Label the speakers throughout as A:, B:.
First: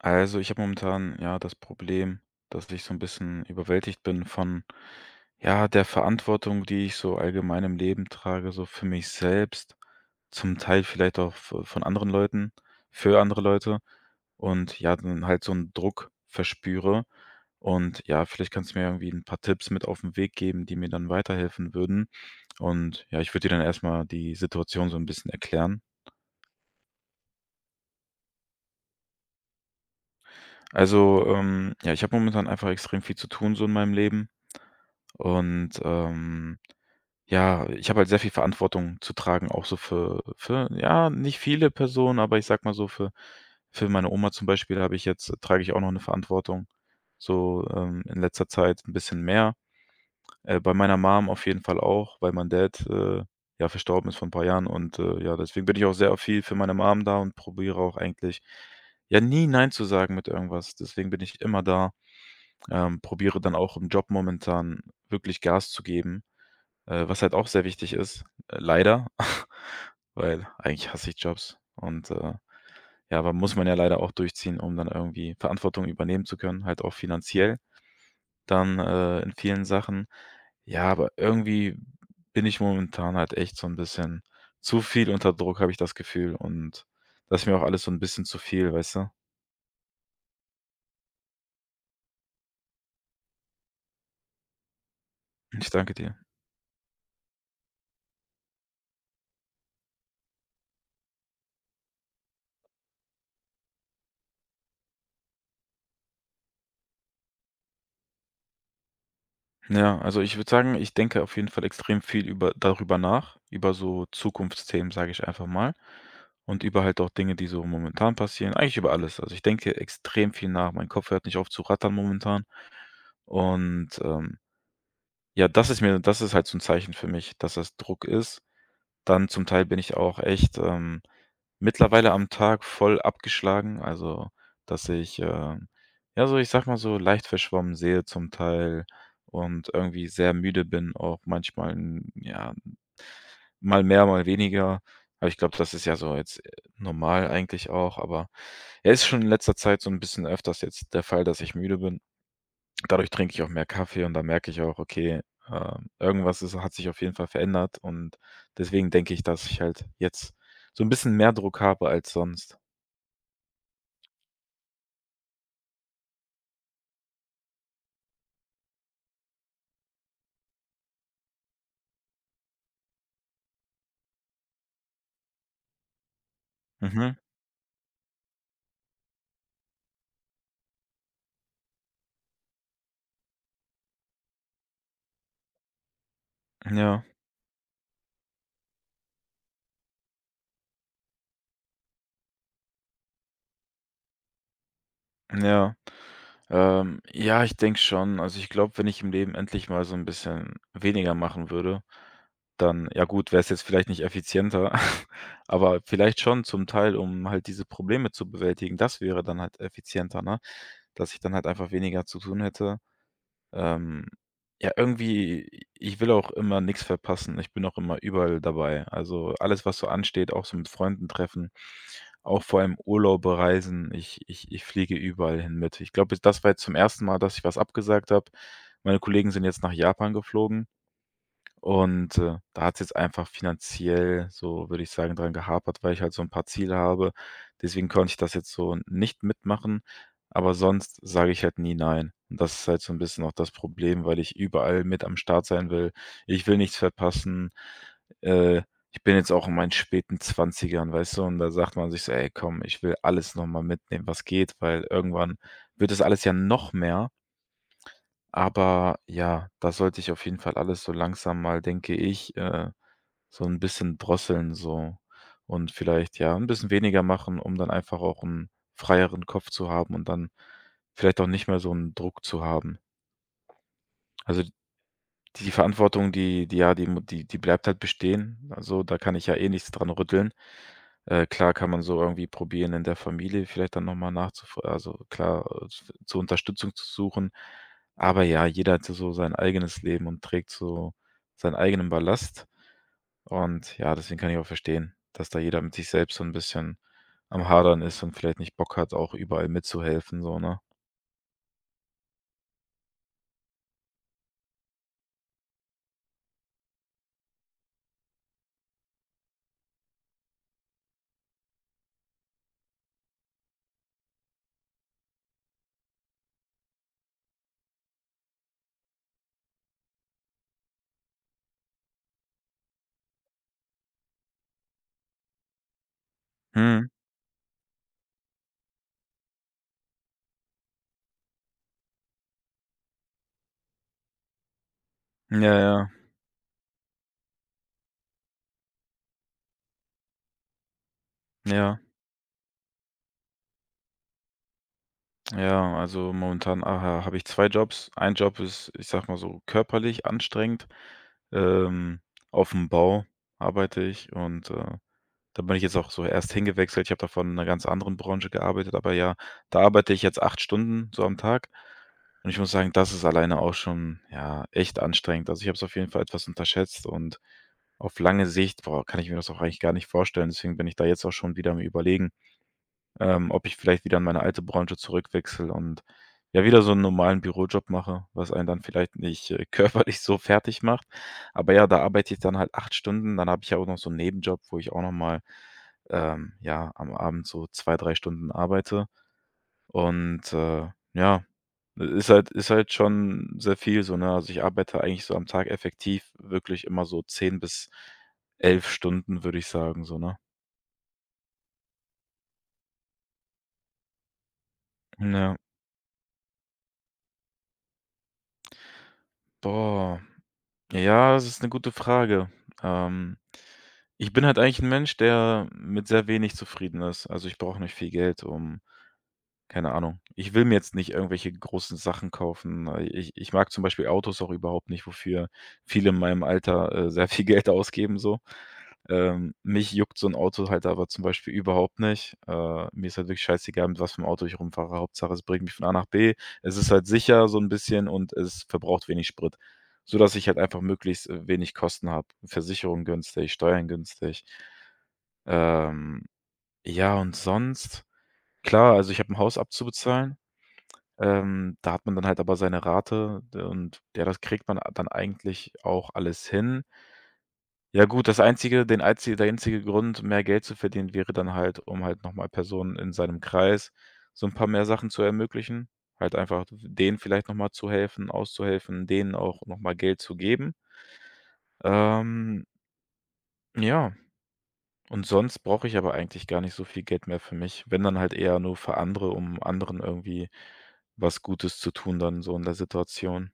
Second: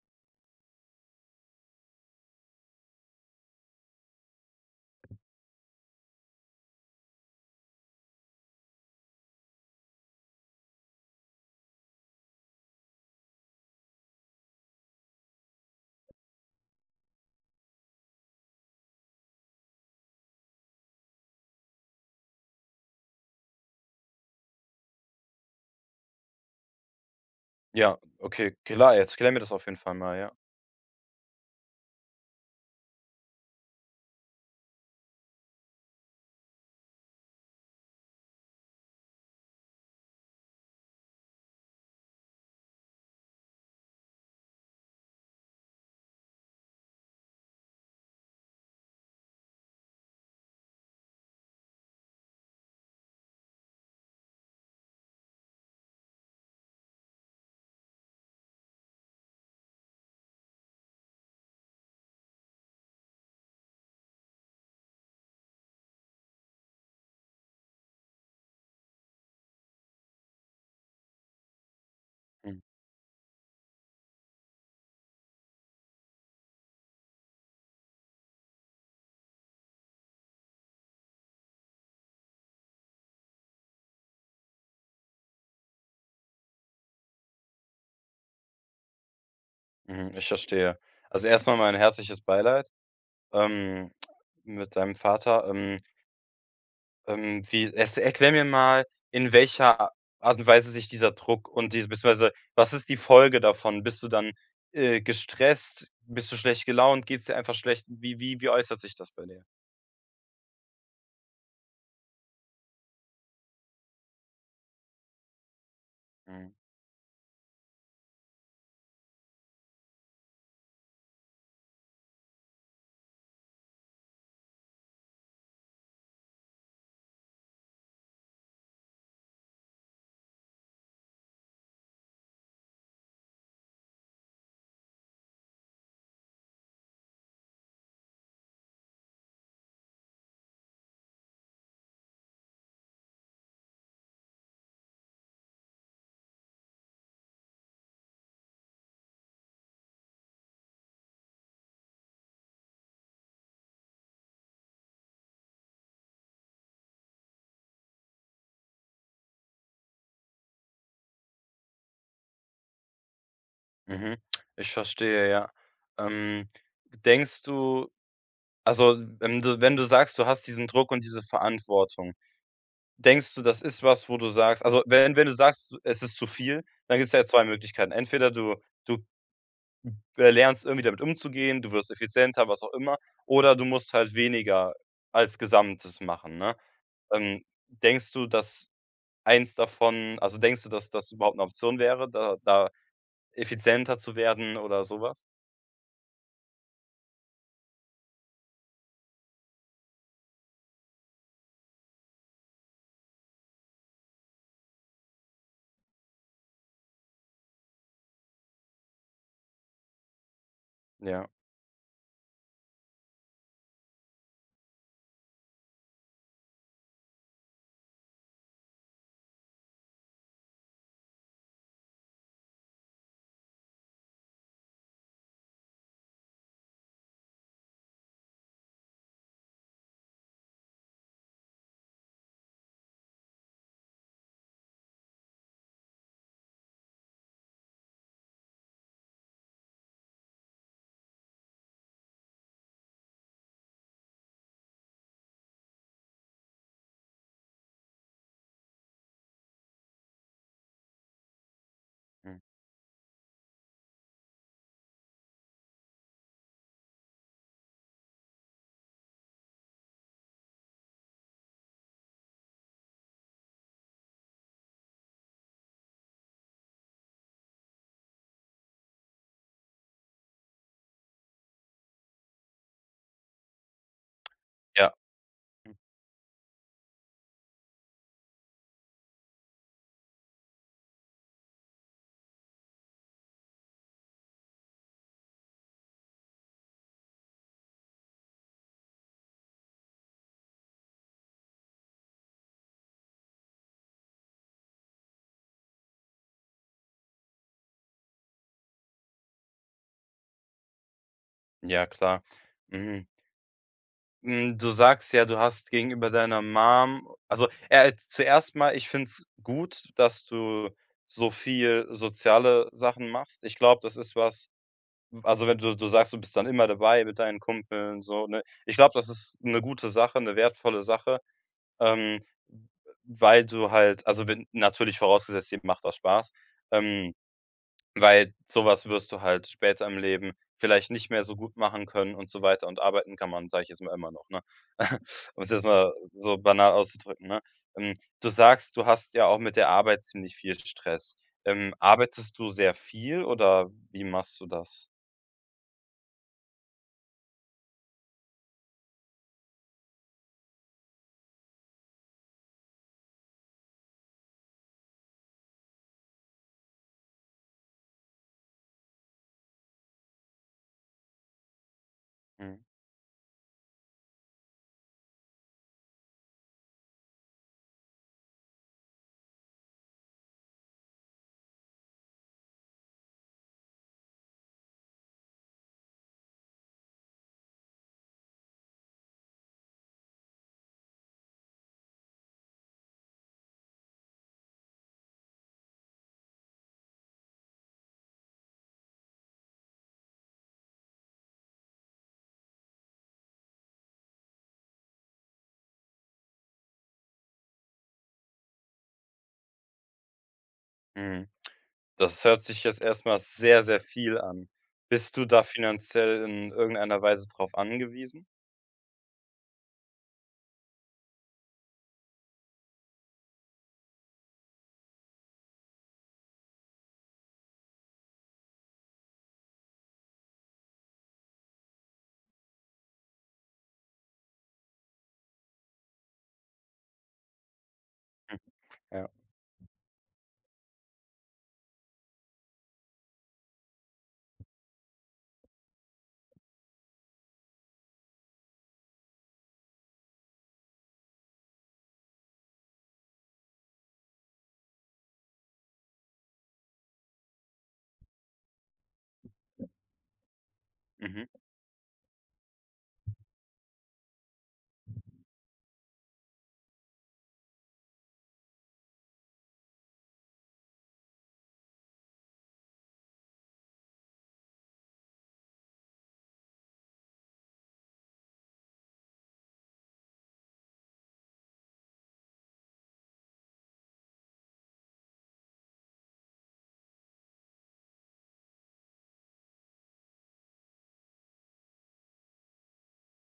A: Also, ich habe momentan, ja, das Problem, dass ich so ein bisschen überwältigt bin von, ja, der Verantwortung, die ich so allgemein im Leben trage, so für mich selbst, zum Teil vielleicht auch v von anderen Leuten für andere Leute und ja, dann halt so einen Druck verspüre. Und ja, vielleicht kannst du mir irgendwie ein paar Tipps mit auf den Weg geben, die mir dann weiterhelfen würden. Und ja, ich würde dir dann erstmal die Situation so ein bisschen erklären.
B: Ja, okay, klar, jetzt klär mir das auf jeden Fall mal, ja.
A: Also, ja, ich habe momentan einfach extrem viel zu tun so in meinem Leben. Und, ähm, ja, ich habe halt sehr viel Verantwortung zu tragen, auch so für ja, nicht viele Personen, aber ich sage mal so, für meine Oma zum Beispiel habe ich jetzt trage ich auch noch eine Verantwortung, so, in letzter Zeit ein bisschen mehr. Bei meiner Mom auf jeden Fall auch, weil mein Dad, ja, verstorben ist vor ein paar Jahren und, ja, deswegen bin ich auch sehr viel für meine Mom da und probiere auch eigentlich, ja, nie nein zu sagen mit irgendwas. Deswegen bin ich immer da, probiere dann auch im Job momentan wirklich Gas zu geben. Was halt auch sehr wichtig ist, leider, weil eigentlich hasse ich Jobs und,
B: Mhm,
A: ja, aber muss man ja leider auch durchziehen, um dann irgendwie Verantwortung übernehmen zu können, halt auch finanziell dann, in vielen Sachen. Ja, aber irgendwie bin ich momentan halt echt so ein bisschen zu viel unter Druck, habe ich das Gefühl und das ist mir auch alles so ein bisschen zu viel, weißt du?
B: mhm, ich verstehe. Also, erstmal mein herzliches Beileid, ähm, mit deinem Vater.
A: Ich danke dir.
B: Wie erst erklär mir mal, in welcher Art und Weise sich dieser Druck und diese, beziehungsweise was ist die Folge davon? Bist du dann, gestresst? Bist du schlecht gelaunt? Geht es dir einfach schlecht? Wie äußert sich das bei dir?
A: Ja, also ich würde sagen, ich denke auf jeden Fall extrem viel über darüber nach, über so Zukunftsthemen, sage ich einfach mal.
B: Mhm,
A: Und über halt auch Dinge, die so momentan passieren, eigentlich über alles. Also ich denke extrem viel nach. Mein Kopf hört nicht auf zu rattern momentan. Und ähm, ja, das ist mir, das ist halt so ein Zeichen für mich, dass das Druck ist. Dann zum Teil bin ich auch echt mittlerweile am Tag voll abgeschlagen, also, dass ich, ja, so ich sag mal so, leicht verschwommen sehe zum Teil und irgendwie sehr müde bin, auch manchmal, ja, mal mehr, mal weniger. Aber ich glaube, das ist ja so jetzt, normal eigentlich auch, aber ja, ist schon in letzter Zeit so ein bisschen öfters jetzt der Fall, dass ich müde bin. Dadurch trinke ich auch mehr Kaffee und da merke ich auch, okay, irgendwas ist hat sich auf jeden Fall verändert und deswegen denke ich, dass ich halt jetzt so ein bisschen mehr Druck habe als sonst.
B: mhm, ich verstehe, ja. Ähm, denkst du... Also, wenn du sagst, du hast diesen Druck und diese Verantwortung, denkst du, das ist was, wo du sagst? Also, wenn du sagst, es ist zu viel, dann gibt's
A: Mhm.
B: ja 2 Möglichkeiten. Entweder du du, lernst irgendwie damit umzugehen, du wirst effizienter, was auch immer, oder du musst halt weniger als Gesamtes machen, ne?
A: Ja,
B: Ähm, denkst du, dass eins davon... Also, denkst du, dass das überhaupt eine Option wäre, da effizienter zu werden oder sowas?
A: ja. Ja, ich denke schon. Also ich glaube, wenn ich im Leben endlich mal so ein bisschen weniger machen würde, dann ja gut, wäre es jetzt vielleicht nicht effizienter, aber vielleicht schon zum Teil, um halt diese Probleme zu bewältigen. Das wäre dann halt effizienter, ne? Dass ich
B: Ja,
A: dann halt einfach weniger zu tun hätte. Ähm, ja, irgendwie ich will auch immer nichts verpassen. Ich bin auch immer überall dabei. Also alles, was so ansteht, auch so mit Freunden treffen. Auch vor allem Urlaub bereisen. Ich fliege überall hin mit. Ich glaube, das war jetzt zum ersten Mal, dass ich was abgesagt habe. Meine Kollegen sind jetzt nach Japan geflogen. Und, da hat es jetzt einfach finanziell so, würde ich sagen, dran gehapert, weil ich halt so ein paar Ziele habe. Deswegen konnte ich das jetzt so nicht mitmachen, aber sonst sage ich halt nie nein. Und das ist halt so ein bisschen auch das Problem, weil ich überall mit am Start sein will. Ich will nichts verpassen. Äh, Ich bin jetzt auch in meinen späten Zwanzigern, weißt du, und da sagt man sich so: „Ey,
B: mhm.
A: komm, ich will alles noch mal mitnehmen, was geht“, weil irgendwann wird das alles ja noch mehr, aber ja, da sollte ich auf jeden Fall alles so langsam mal, denke ich, so ein bisschen drosseln so und vielleicht, ja, ein bisschen weniger machen, um dann einfach auch einen freieren Kopf zu haben und dann vielleicht auch nicht mehr so einen Druck zu haben. Also,
B: Ja,
A: die Verantwortung, die die ja, die mu die die bleibt halt bestehen. Also, da kann ich ja eh nichts dran rütteln. Klar kann man so irgendwie probieren, in der Familie vielleicht dann noch mal nachzufra also klar, z zur Unterstützung zu suchen. Aber ja, jeder hat ja so sein eigenes Leben und trägt so seinen eigenen Ballast. Und ja, deswegen kann ich auch verstehen, dass da jeder mit sich selbst so ein bisschen am Hadern ist und vielleicht nicht Bock hat, auch überall mitzuhelfen so, ne?
B: ja klar. Mhm. Hm, du sagst ja, du hast gegenüber deiner Mom... Also, zuerst mal, ich finde es gut, dass du so viel soziale Sachen machst. Ich glaube, das ist was. Also, wenn du sagst, du bist dann immer dabei mit deinen Kumpeln, so, ne? Ich glaube, das ist eine gute Sache, eine wertvolle Sache, ähm, weil du halt... Also, wenn natürlich vorausgesetzt, dir macht das Spaß,
A: Mhm.
B: ähm weil sowas wirst du halt später im Leben vielleicht nicht mehr so gut machen können und so weiter, und arbeiten kann man, sage ich jetzt mal, immer noch, ne? Um es
A: Ja,
B: jetzt
A: ja,
B: mal so banal auszudrücken, ne? Ähm, du sagst, du hast ja auch mit der Arbeit ziemlich viel Stress.
A: ja.
B: Arbeitest du sehr viel oder wie machst du das?
A: Ja, also momentan habe ich 2 Jobs. Ein Job ist, ich sage mal so, körperlich anstrengend. Ähm, auf dem Bau arbeite ich und, da bin ich jetzt auch so erst hingewechselt. Ich habe davor in einer ganz anderen Branche gearbeitet, aber ja, da arbeite ich jetzt 8 Stunden so am Tag und ich muss
B: Mhm,
A: sagen, das ist alleine auch schon, ja, echt anstrengend. Also, ich habe es auf jeden Fall etwas unterschätzt und auf lange Sicht, boah, kann ich mir das auch eigentlich gar nicht vorstellen. Deswegen bin ich da jetzt auch schon wieder am Überlegen, ob ich vielleicht wieder in meine alte Branche zurückwechsle und ja wieder so einen normalen Bürojob mache, was einen dann vielleicht nicht, körperlich so fertig macht. Aber ja, da arbeite ich dann halt 8 Stunden, dann habe ich ja auch noch so einen Nebenjob, wo ich auch noch mal, ja, am Abend so 2 3 Stunden arbeite. Und, ja, ist halt schon sehr viel so, ne? Also, ich arbeite eigentlich so am Tag effektiv wirklich immer so 10 bis 11 Stunden, würde ich sagen so, ne?
B: mhm. Das hört sich jetzt erstmal sehr, sehr viel an. Bist du
A: Ja.
B: da finanziell in irgendeiner Weise drauf angewiesen?
A: Boah. Ja, das ist eine gute Frage. Ähm, ich bin halt eigentlich ein Mensch, der mit sehr wenig zufrieden ist. Also, ich brauche nicht viel Geld, um keine Ahnung. Ich will mir jetzt nicht irgendwelche großen Sachen kaufen. Ich mag zum Beispiel Autos auch überhaupt nicht, wofür viele in meinem Alter, sehr viel Geld ausgeben so.
B: Hm, ja,
A: Mich juckt so ein Auto halt aber zum Beispiel überhaupt nicht. Mir ist halt wirklich scheißegal, mit was für 'nem Auto ich rumfahre. Hauptsache, es bringt mich von A nach B. Es ist halt sicher so ein bisschen und es verbraucht wenig Sprit, so dass ich halt einfach möglichst, wenig Kosten habe. Versicherung günstig, Steuern günstig. Ähm, ja, und sonst klar, also ich habe ein Haus abzubezahlen.
B: mhm,
A: Da hat man dann halt aber seine Rate d und ja, das kriegt man dann eigentlich auch alles hin. Ja gut, das einzige den einzi der einzige Grund, mehr Geld zu verdienen, wäre dann halt, um halt nochmal Personen in seinem Kreis so ein paar mehr Sachen zu ermöglichen. Halt einfach d denen vielleicht nochmal zu helfen, auszuhelfen, denen auch nochmal Geld zu geben. Ähm, ja, und sonst brauche ich aber eigentlich gar nicht so viel Geld mehr für mich, wenn dann halt eher nur für andere, um anderen irgendwie was Gutes zu tun dann so in der Situation.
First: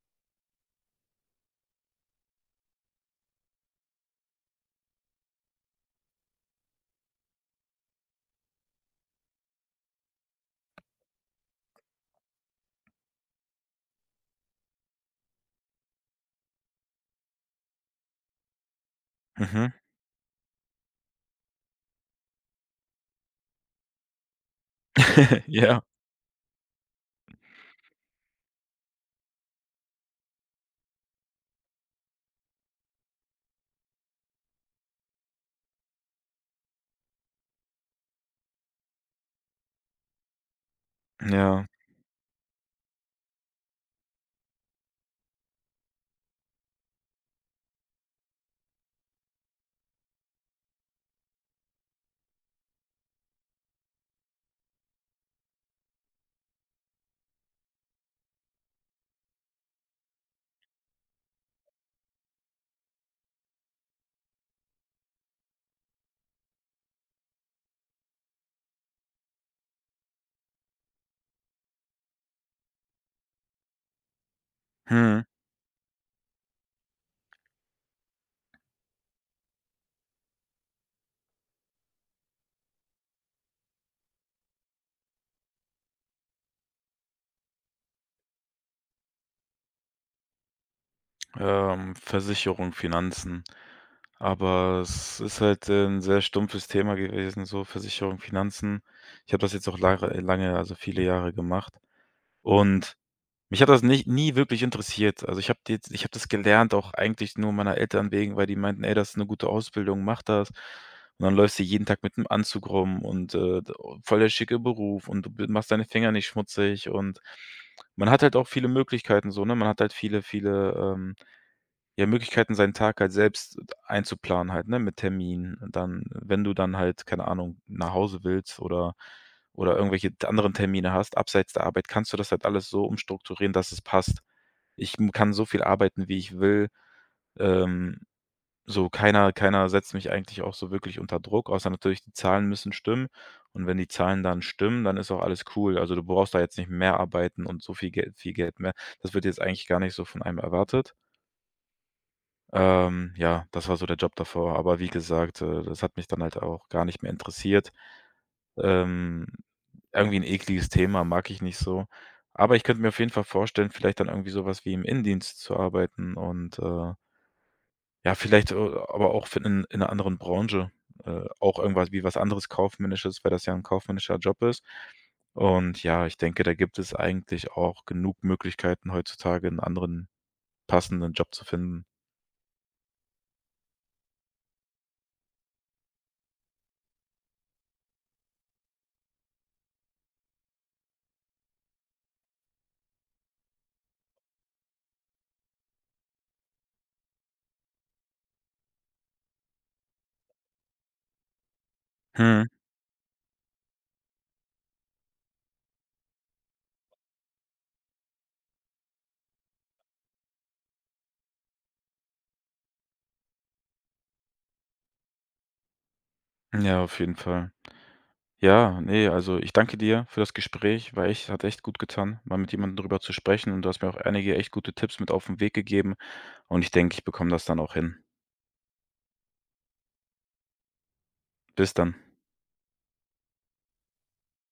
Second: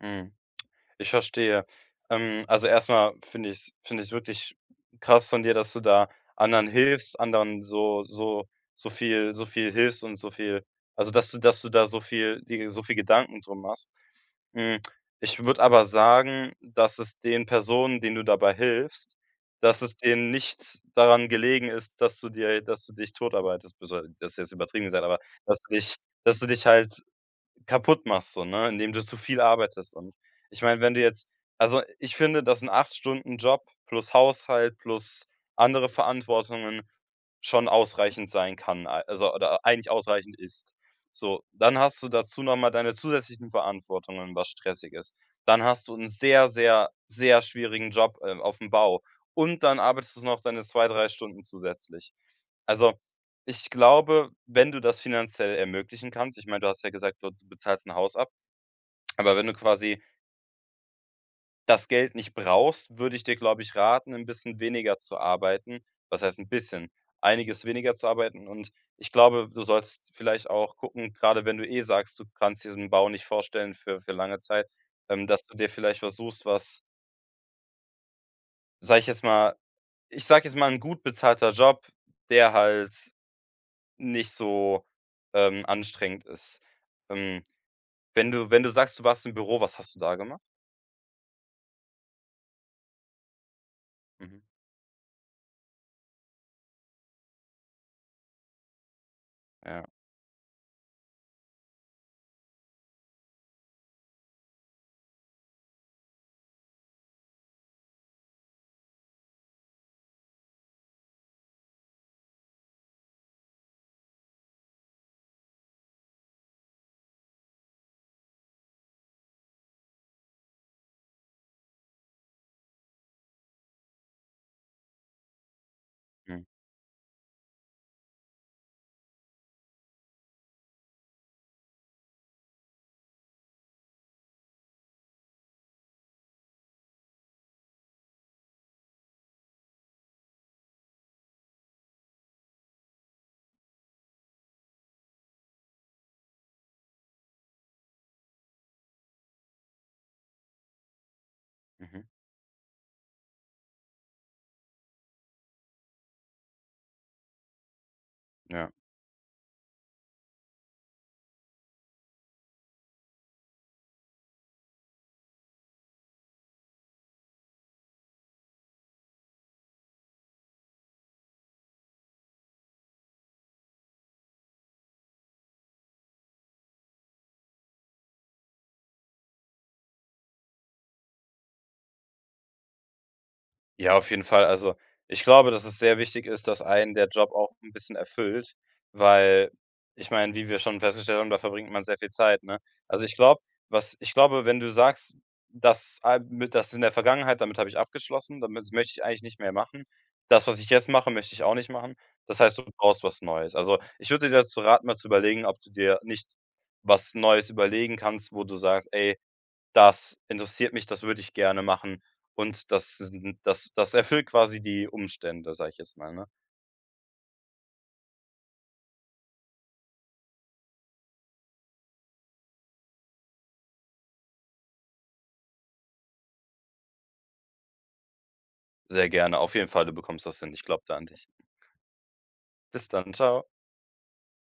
B: mhm. Ich verstehe. Also, erstmal finde ich wirklich krass von dir, dass du da anderen hilfst, anderen so so viel hilfst und so viel... Also, dass du da so viel, dir so viel Gedanken drum machst. Hm, ich würde aber sagen, dass es den Personen, denen du dabei hilfst,
A: Mhm.
B: dass es denen nichts daran gelegen ist, dass du dich totarbeitest, beziehungsweise das ist jetzt übertrieben gesagt, aber dass du
A: Ja,
B: dich dass du dich halt kaputt machst, so, ne, indem du zu viel arbeitest. Und ich meine, wenn du jetzt... Also, ich finde, dass ein 8 Stunden Job plus Haushalt plus andere Verantwortungen schon ausreichend sein kann, ei also oder eigentlich ausreichend ist. So,
A: ja.
B: dann hast du dazu noch mal deine zusätzlichen Verantwortungen, was stressig ist. Dann hast du einen sehr, sehr, sehr schwierigen Job, auf dem Bau, und dann arbeitest du noch deine 2 3 Stunden zusätzlich. Also, ich glaube, wenn du das finanziell ermöglichen kannst, ich meine, du hast ja gesagt, du bezahlst 'n Haus ab, aber wenn du quasi das Geld nicht brauchst, würde ich dir, glaube ich, raten, 'n bisschen weniger zu arbeiten. Was heißt 'n bisschen? Einiges weniger zu arbeiten. Und ich glaube, du solltest vielleicht auch gucken, grade wenn du eh sagst, du kannst diesen Bau nicht vorstellen für lange Zeit,
A: Mhm.
B: dass du dir vielleicht versuchst, was... Sage ich jetzt mal, ich sage jetzt mal 'n gut bezahlter Job, der halt nicht so, anstrengend ist. Ähm Wenn du sagst, du warst im Büro, was hast du da gemacht?
A: Versicherung, Finanzen.
B: Mhm.
A: Aber es ist halt, 'n sehr stumpfes Thema gewesen, so Versicherung, Finanzen. Ich habe das jetzt auch
B: Ja.
A: lare lange also, viele Jahre gemacht. Und mich hat das nicht nie wirklich interessiert. Also, ich habe das gelernt, auch eigentlich nur meiner Eltern wegen, weil die meinten: „Ey, das ist eine gute Ausbildung, mach das.“ Und dann läufst du jeden Tag mit 'nem Anzug rum und, d oh, voll der schicke Beruf und du b machst deine Finger nicht schmutzig und man hat halt auch viele Möglichkeiten so, ne? Man hat halt viele, viele, ja, Möglichkeiten, seinen Tag halt selbst einzuplanen halt, ne, mit Terminen. Und dann, wenn
B: Mhm.
A: du dann halt, keine Ahnung, nach Hause willst oder irgendwelche t anderen Termine hast, abseits der Arbeit, kannst du das halt alles so umstrukturieren, dass es passt. Ich m kann so viel arbeiten, wie ich will. Ähm, so keiner setzt mich eigentlich auch so wirklich unter Druck, außer natürlich die Zahlen müssen stimmen. Und wenn die Zahlen dann stimmen, dann ist auch alles cool. Also, du brauchst da jetzt nicht mehr arbeiten und so viel Geld mehr. Das wird jetzt eigentlich gar nicht so von einem erwartet.
B: Mhm.
A: Ja, das war so der Job davor. Aber wie gesagt, das hat mich dann halt auch gar nicht mehr interessiert.
B: Ja.
A: Ähm, irgendwie ein ekliges Thema, mag ich nicht so. Aber ich könnte mir auf jeden Fall vorstellen, vielleicht dann irgendwie so was wie im Innendienst zu arbeiten und, ja, vielleicht, aber auch für in 'ner anderen Branche, auch irgendwas wie was anderes Kaufmännisches, weil das ja ein kaufmännischer Job ist. Und ja, ich denke, da gibt es eigentlich auch genug Möglichkeiten heutzutage, einen anderen passenden Job zu finden.
B: Ja, auf jeden Fall. Also, ich glaube, dass es sehr wichtig ist, dass einen der Job auch ein bisschen erfüllt, weil, ich meine, wie wir schon festgestellt haben, da verbringt man sehr viel Zeit, ne? Also, ich glaube... Wenn du sagst: „Das, mit, das in der Vergangenheit, damit habe ich abgeschlossen, damit, das möchte ich eigentlich nicht mehr machen. Das, was ich jetzt mache, möchte ich auch nicht machen.“ Das
A: Hm.
B: heißt, du brauchst was Neues. Also, ich würde dir dazu raten, mal zu überlegen, ob du dir nicht was Neues überlegen kannst, wo du sagst: „Ey, das interessiert mich, das würde ich gerne machen, und das, das erfüllt quasi die Umstände“, sage ich jetzt mal, ne?
A: Ja, auf jeden Fall. Ja, ne, also ich danke dir für das Gespräch, weil echt hat echt gut getan, mal mit jemandem drüber zu sprechen und du hast mir auch einige echt gute Tipps mit auf den Weg gegeben und ich denke, ich bekomme das dann auch hin.
B: Sehr gerne. Auf jeden Fall, du bekommst das hin. Ich glaube da an dich.
A: Bis dann.
B: Bis dann. Ciao.